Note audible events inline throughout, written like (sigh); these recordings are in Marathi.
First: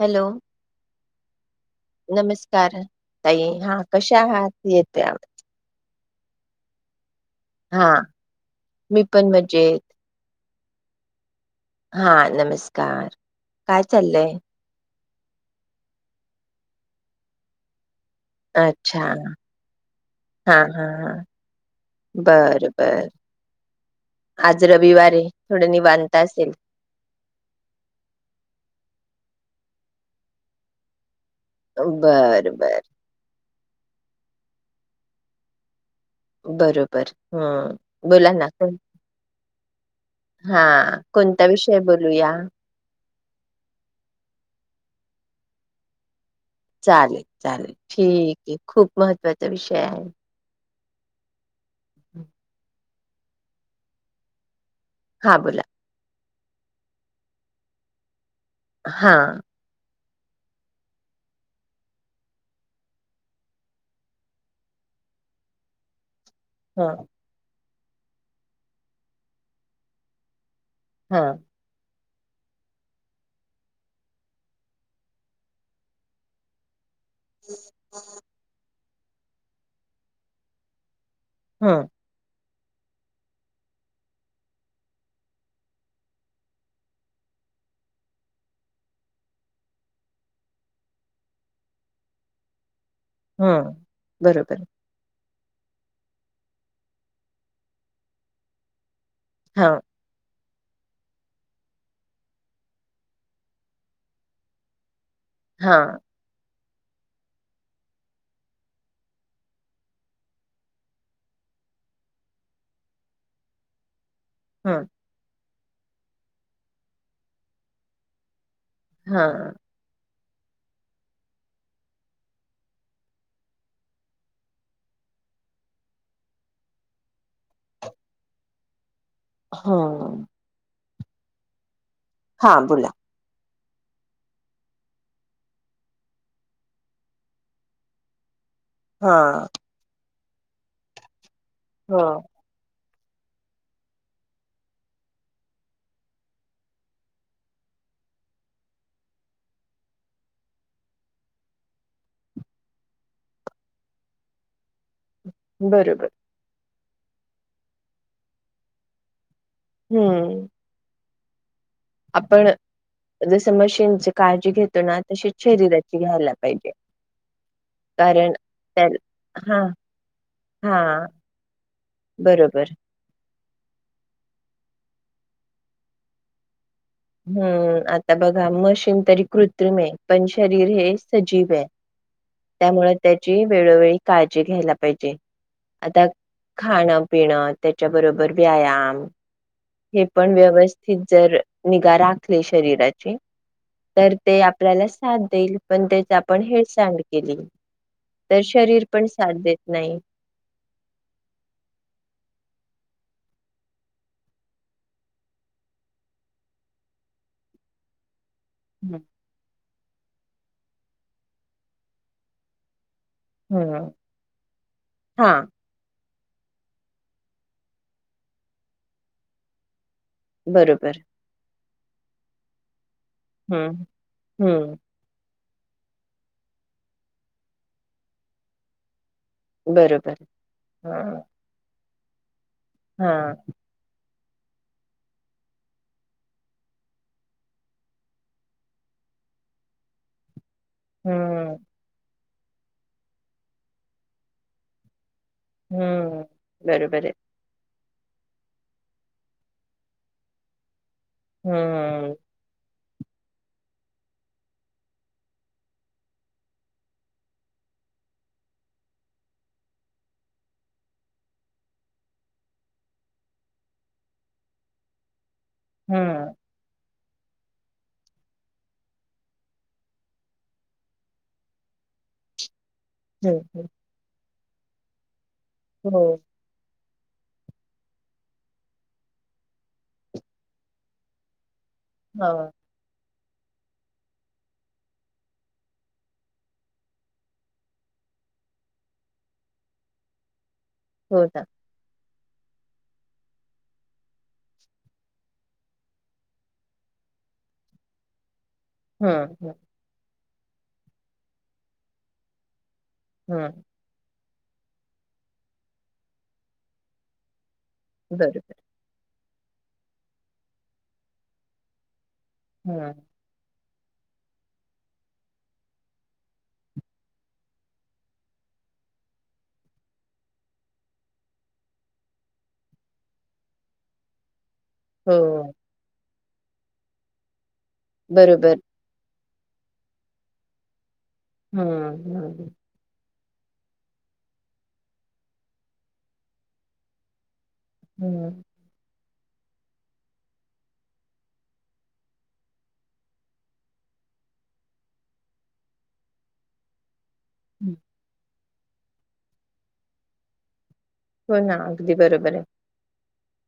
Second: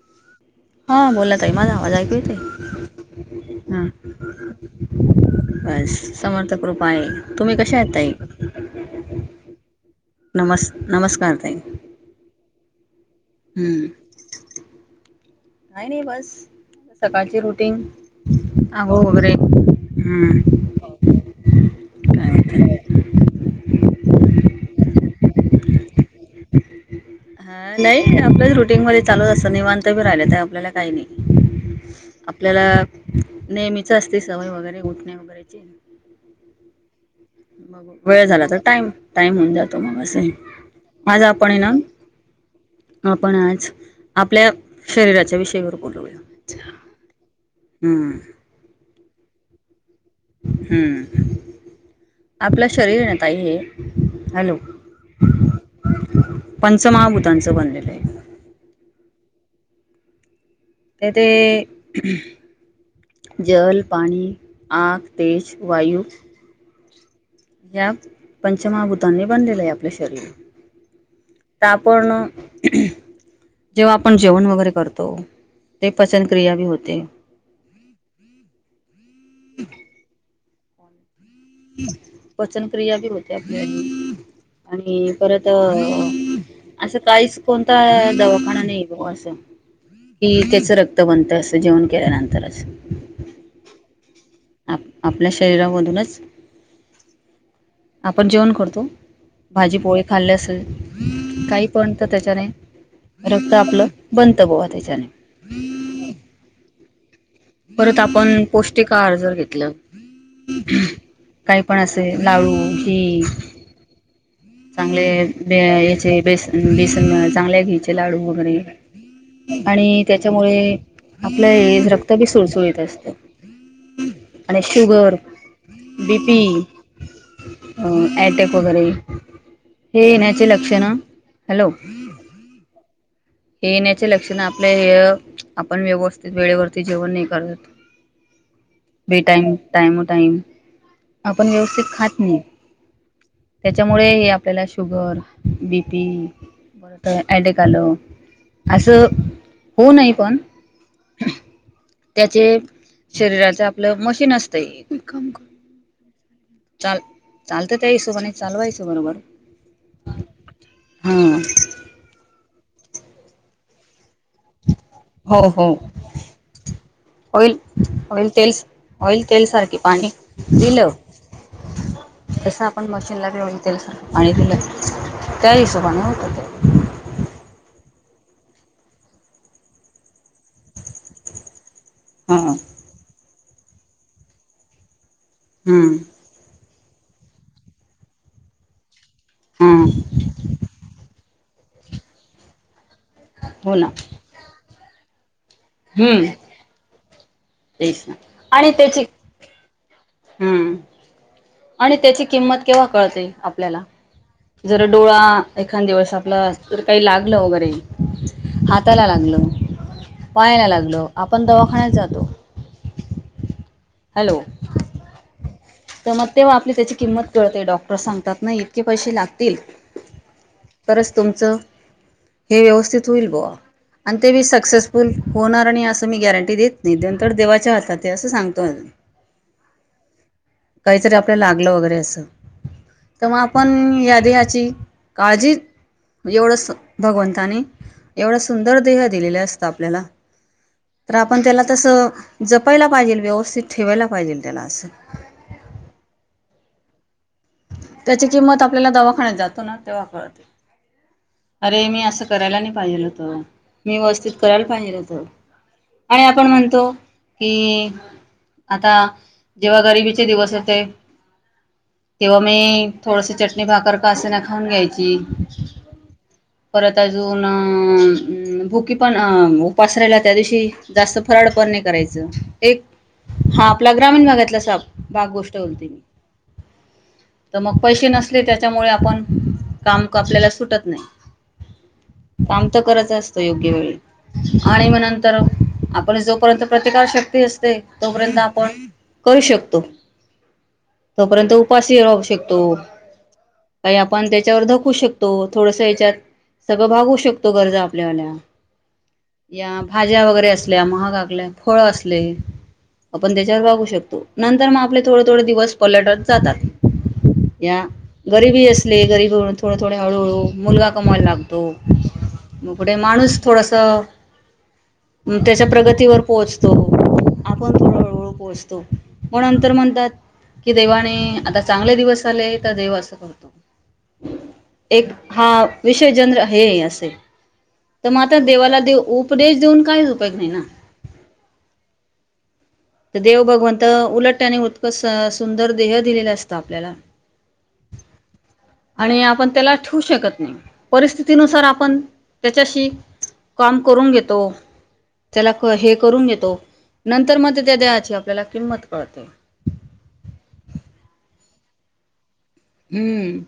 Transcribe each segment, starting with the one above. हॅलो हा बोला ताई माझा आवाज ऐकू येतोय नमस्कार ताई हा कशा आहात येतोय आवाज बस समर्थ कृपा आहे. तुम्ही कशा हा आहेत ताई मी पण मजेत नमस् नमस्कार ताई हा नमस्कार काय चाललंय? नाही नाही बस सकाळची रुटीन अच्छा आंघोळ हा वगैरे हम्म हा ह काय बरं ताई? बर आज रविवार आहे थोडं निवांत असेल. ह नाही आपलंच रुटीन मध्ये चालूत असतं निवांत बी राहिले आहे आपल्याला काही नाही बर आपल्याला बर नेहमीच असते सवय वगैरे उठणे वगैरे चे बरोबर. हं. वेळ बोला झाला ना. तर कोण टाईम टाईम होऊन जातो मग असं हां, माझं कोणता आपण ये ना विषय बोलूया? आपण आज आपल्या शरीराच्या विषयावर बोलूया. चालेल. चालेल हम्म ठीक आहे खूप महत्त्वाचा विषय आहे. हम आपल्या श शरीर आहे ना ताई हे हॅलो हा बोला. पंचमहाभूतांचं बनलेलं आहे. हा. ते ते जल, पाणी, आग, तेज, वायू हा. या पंचमहाभूतांनी बनलेलं आहे आपलं शरीर हा. पण जेव्हा आपण जेवण वगैरे करतो ते पचनक्रिया बी होते. (inaudible) हम् (inaudible) हं, हम (inaudible) पचन क्रिया बी होते आपल्या आणि परत असं काहीच कोणता दवाखाना नाही बघ असं कि त्याच रक्तबंत अस जेवण केल्यानंतरच. त (unintelligible) आप आपल्या शरीरामधूनच आपण जेवण करतो हां, भाजी पोळी खाल्ले असेल काही पण तर त्याच्याने रक्त आपलं बंत बो त्याच्याने हा परत आपण पौष्टिक आहार जर घेतलं काही पण असे लाडू घी हा चांगले ब याचे बेसन बेसन चांगल्या घ्यायचे लाडू वगैरे हा आणि त्याच्यामुळे आपलं हे रक्त तर बी सुळसुळीत असतं आणि शुगर बी पी ॲटॅक वगैरे हे हम्म येण्याचे लक्ष ना हॅलो हा बोला हे येण्याच्या लक्षण आपल्या हे आपण व्यवस्थित वेळेवरती जेवण नाही करत हा ब टाइम टाइम टाईम आपण व्यवस्थित हा खात नाही त्याच्यामुळे हे आपल्याला शुगर बीपी बर अटॅक आलं असं होऊ नाहीय पण त्याचे शरीराच आपलं मशीन असतंय. बरोबर चाल चालत त्या हिशोबा नाही चालवायसो बरोबर हम्म हां आपण जस मशीनची काळजी घेत हो हो ऑइल ऑइल कारण तेल त्या ऑइल तेल हा सारखी पाणी हा दिलं तस बरोबर आपण मशीनला घेऊन ते स पाणी दिलं त्या हिशोबाने होतं ते हम्म आता बघा मशीन तरी कृत्रिम आहे पण शरीर हे सजीव आहे. हा त्यामुळे त्या वेळोवेळी काळजी घ्यायला पाहिजे. हम्म आता खाणं पिणं त्याच्याबरोबर व्यायाम हे हम्म पण व्यवस्थित जर निगा राखली शरीराची हो ना तर ते तरच साथ देईल पण त्याचा हम्म आपण हेळसांड केली तेच ना तर आणि शरीर त्याची पण साथ देत नाही. हम्म आणि त्याची किंमत केव्हा कळते आपल्याला जर डोळा एखाद्या वेळेस आपला तर काही लागलं वगैरे हम्म. हाताला लागलं पायाला लागल आपण दवाखान्यात जातो. हम्म हॅलो हा तर मग तेव्हा आपली त्याची किंमत कळते डॉक्टर सांगतात ना इतके पैसे लागतील. बरोबर तरच तुमचं हे व्यवस्थित होईल बुवा हम्म आणि ते बी हम्म सक्सेसफुल होणार आणि असं मी गॅरंटी देत नाही. नंतर देवाच्या हातात असं सांगतो अजुन बरोबर हा काहीतरी आपल्याला लागलं वगैरे अस च हा तर मग आपण या देहाची काळजी एवढं भगवंताने एवढा सुंदर देह दिलेलं असतं आपल्याला. तर आपण हम्म त्याला तसं जपायला पाहिजेल व्यवस्थित ठेवायला पाहिजे त्याला असं. हम्म बरोबर आहे. त्याची किंमत आपल्याला दवाखान्यात जातो ना तेव्हा कळते. अरे मी हम्म असं करायला नाही पाहिल होत मी व्यवस्थित करायला पाहिेलं होत आणि आपण म्हणतो कि आता जेव्हा गरिबीचे दिवस होते तेव्हा मी थोडस चटणी भाकर का असे ना खाऊन घ्यायची. हम्म परत अजून भुकी पण उपास रायला त्या दिवशी जास्त फराळ पण नाही करायचं. एक हम्म हा आपला ग्रामीण भागात असा भाग गोष्ट हो (unintelligible) तर मग पैसे नसले त्याच्यामुळे आपण काम आपल्याला सुटत नाही. हा काम तर करायच असत योग्य वेळी आणि मग नंतर आपण जोपर्यंत प्रतिकार शक्ती असते तोपर्यंत आपण करू शकतो. हो ना तोपर्यंत उपास काही आपण त्याच्यावर धकू शकतो थोडस याच्यात- सगळं भागू शकतो गरजा आपल्याला! हम्म या भाज्या वगैरे - असल्या महागाकल्या फळ असले. आपण त्याच्यावर हम्म भागू शकतो. नंतर मग आपले थोडे थोडे दिवस पलटत जातात. या बरोबर गरीबी असले गरीब- थोड थोडे हळूहळू मुलगा अ - समय लागतो. हम्म कुठे माणूस थोडस! त त्याच्या प्रगतीवर पोहोचतो आपण थोडू हळूहळू पोहोचतो मग नंतर म्हणतात कि देवाने आता चांगले दिवस आले तर देव असं करतो. एक हा हो विष जन्र हे असे! तर मग आत बरोबर देवाला देव उप - उपदेश देऊन काहीच उपयोग नाही ना. हम्म हम्म हम्म तर देव भगवंत उलट त्याने उत्ककस सुंदर देह दिलेल असत आपल्याला. हम्म आणि आपण त्याला ठेव शकत नाही परिस्थितीनुसार आपण त्याच्याशी काम करून घेतो त्याला हे करून घेतो नंतर! हम्म. त्या देहाची आपल्याला - किंमत कळ ते - हो ना अगदी बरोबर आहे. हम्म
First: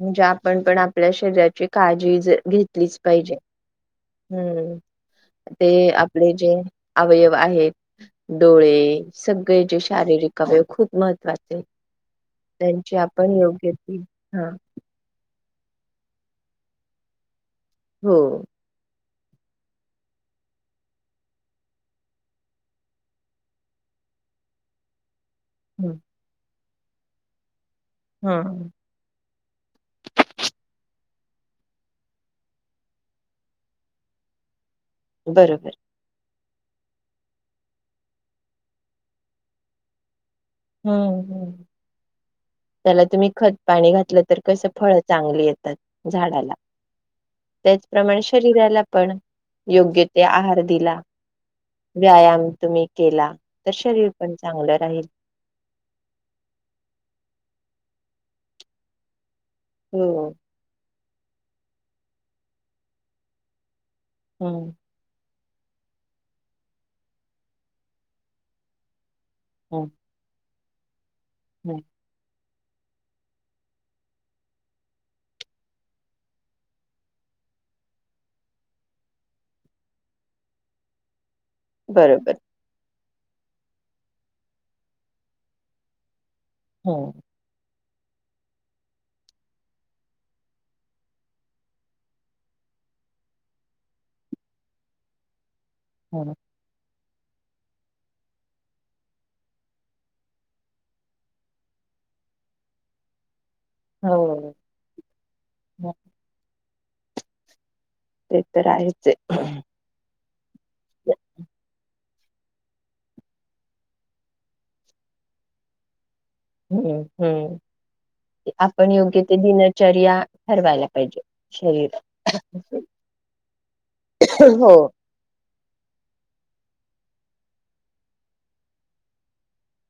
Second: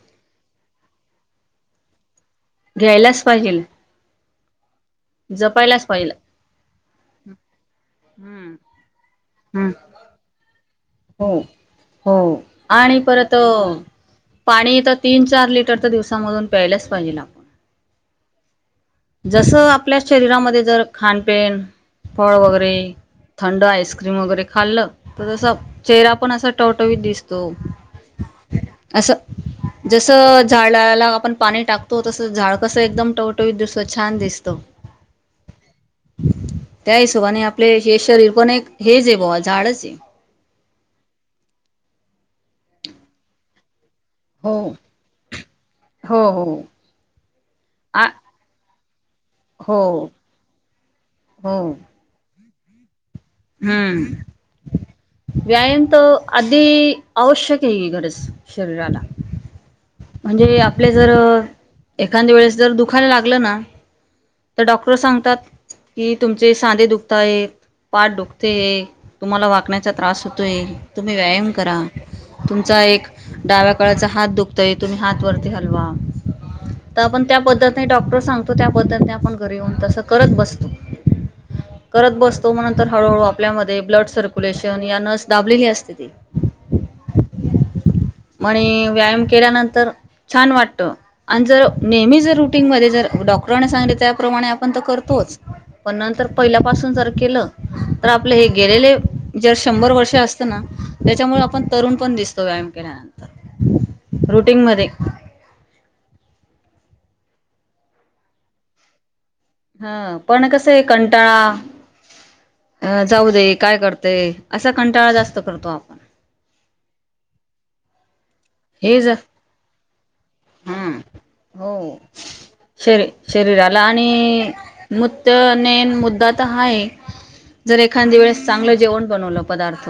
म्हणजे आपण पण आपल्या शरीराची काळजी जे! घेतलीच घ्यायलाच पाहिजे. पाहिजेल हम्म जपायलाच ते पाहिजे आपले जे अवयव आहेत हम्म डोळे सगळे हम्म जे शारीरिक अवयव खूप - हो हो आणि आपण परत योग्य ती हा पाणी तर तीन चार - चार लिटर तर दिवसामधून प्यायलाच पाहिजे ना आपण. हो जस आपल्या शरीरामध्ये जर खान पेन फळ वगैरे थंड आईस्क्रीम वगैरे खाल्लं तर तस! चेहरा पण असं टवटवीत दिसतो. हम्म अस जस झाडाला- आपण पाणी टाकतो तसं झाड कसं एकदम टवटवीत दिसत छान दिसतं बरोबर त्या हिशोबाने आपले शरीर पण एक हेच आहे बा झाडच आहे. हम्म त्याला तुम्ही खत पाणी घात. तर हो कस फळ चांगले येतात हो झाडाला हो त्याच आ प्रमाणे शरीराला - पण हो योग्य ते आहार दिला हो व्यायाम तुम्ही केला तर शरीर हम्म पण चांगलं राहील व्यायाम तर आधी आवश्यक आहे गरज शरीराला हो म्हणजे आपल्या जर एखाद वेळेस जर दुखायला लागलं ना तर हम्म डॉक्टर सांगतात कि तुमचे सांधे दुखताय पाठ दुखते तुम्हाला हम्म वाकण्याचा त्रास होतो (inaudible) तुम्ही व्यायाम करा हम्म तुमचा एक डाव्या कळाचा हात दुख तुम्ही हात वरती हलवा तर आपण त्या पद्धतने डॉक्टर सांगतो त्या पद्धतने आपण घरी येऊन तस करत बसतो करत बरोबर बसतो म नंतर हळूहळू आपल्यामध्ये ब्लड सर्क्युलेशन या नर्स दाबलेली असते ती हम्म म्हणे व्यायाम केल्यानंतर छान वाटत अन जर नेहमी जर रुटीनमध्ये जर डॉक्टरने सांगले त्याप्रमाणे आपण तर करतोच पण नंतर हम्म पहिल्यापासून जर केलं तर आपले हे गेलेले जर शंभर वर्ष असतं ना त्याच्यामुळे आपण तरुण पण दिसतो व्यायाम केल्यानंतर हो रुटीनमध्ये ते तर आहेच हा पण कसंय आहे कंटाळा अंं जाऊ दे काय करते असा कंटाळा जास्त करतो आपण हम्म हम्म आपण योग्य ते दिलं (unintelligible) हम हो शरी शरीराला आणि हो (unintelligible) मेन मुद्दा तर हा ए जर एखादी्या वेळेस चांगलं जेवण बनवलं पदार्थ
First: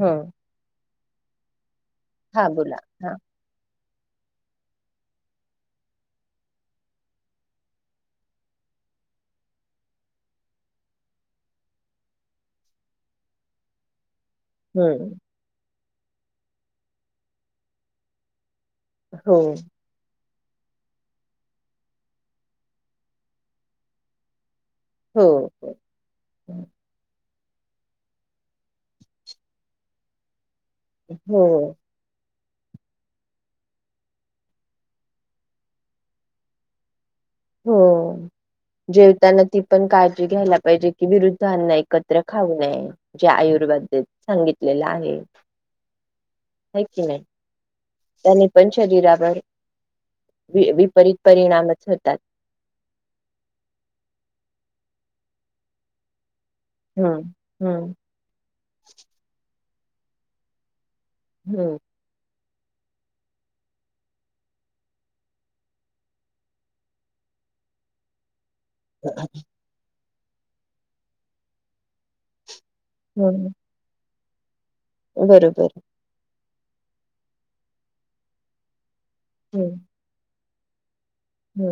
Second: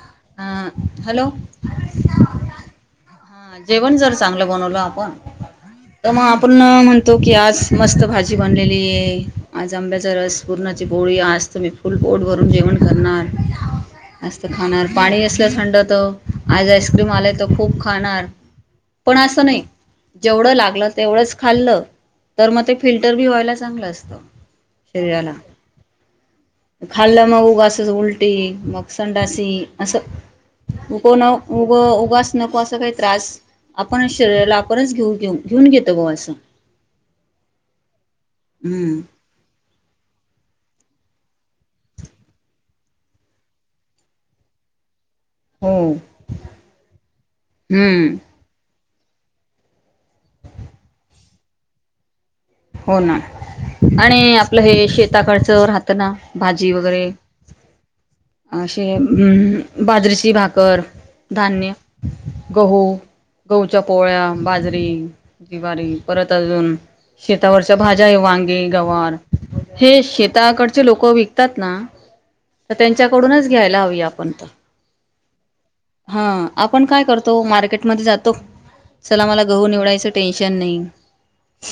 हम् अ हॅलो हा बोला हा जेवण जर चांगलं बनवलं आपण तर मग आपण म्हणतो की, आज मस्त भाजी बनलेली आहे आज आंब्याचा रस पुूरणाची पोळी आज त मी फुल पोट भरून जेवण करणार जास्त खाणार हम्म पाणी असलं थंड आज आईस्क्रीम आलाय तर खूप (inaudible) पण हो असं नाय जेवढं लागलं तेवढंच खाल्ल तर मग ते फिल्टर बी व्हायला चांगलं असतं हो शरीराला हो खाल्ला मंग वासज उलटी मग संडासी असं ऊब ना हो ऊब उबास नको अस तो काही त्रास आपणच शरीराला आपणच घेऊ घेऊ घेऊन घेतो बुवा असं हो हम्म जेवताना ती पण काळजी घ्यायला पाहिजे की विरुद्धांना एकत्र खाऊ नये जे आयुर्वेदेत सांगितलेलं आहे ह्म्म हाय की नाही हम्म त्याने पण शरीरावर वि विपरीत परिणामच होतात हो ना आणि आपलं हे शेता कडचं राहतं ना भाजी वगैरे हम्म हम्म अशे ह्म्म बाजरीची भाकर धान्य हम्म गहू गहूच्या पोळ्या बाजरी जिवारी परत अजून शेतावरच्या भाज्या आहे वांग गे गवार जे शेत ताकडचे लोक विकतात ना, तर त्यांच्याकडूनच हम्म घ्यायला हवी आप पंत बरोबर आपण काय करतो मार्केटमध्ये जातो चला मला गहू निवडायंच टे चेन्नई हो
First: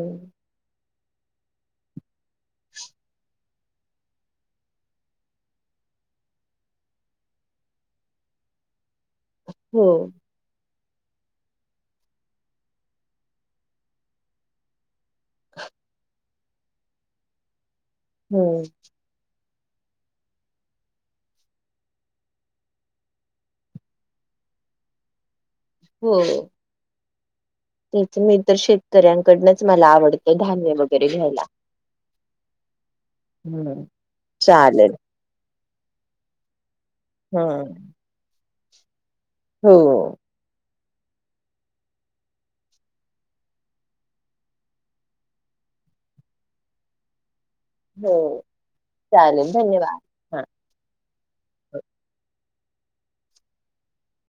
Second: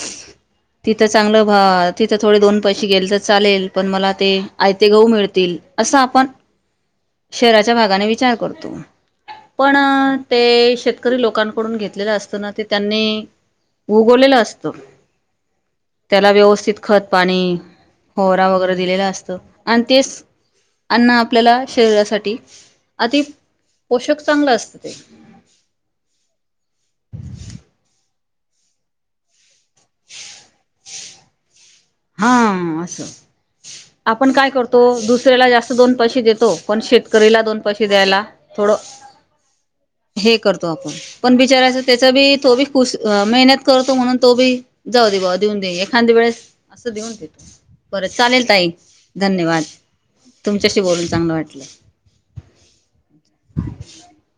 तिथं चांगलं भा तिथं थोडे दोन पैसे गेले तर चालेल पण मला ते आयते गहू मिळतील असं आपण शहराच्या भागाने विचार करतो पण हो ते शेत करी लोकांकडून घेतलेलं असत ना ते त्यांनी उगवलेलं असतं (inaudible) त्याला व्यवस्थित खत पाणी हो होहरा वगैरे दिलेला असतं आणि तेच अन्न आपल्याला शरीरासाठी अति पोषक चांगलं असतं हो हो मी तर शेतकऱ्यांकडनच मला आवडतं धान्य वगैरे घ्यायला हा असं हम्म. आपण काय करतो चालेल. दुसऱ्या जास्त दोन पैसे देतो. पण शेतकरीला हा दोन पैसे द्यायला थोड. हो. आपण पण बिचारायच त्याचा बी तो बी खुश मेहनत करतो म्हणून तो बी जाऊ दे बा देऊन दे एखाद वेळेस असं देऊन देतो. बर हो चालेल ताई चालेल धन्यवाद, हा. तुमच्याशी बोलून चांगलं वाटलं. (inaudible)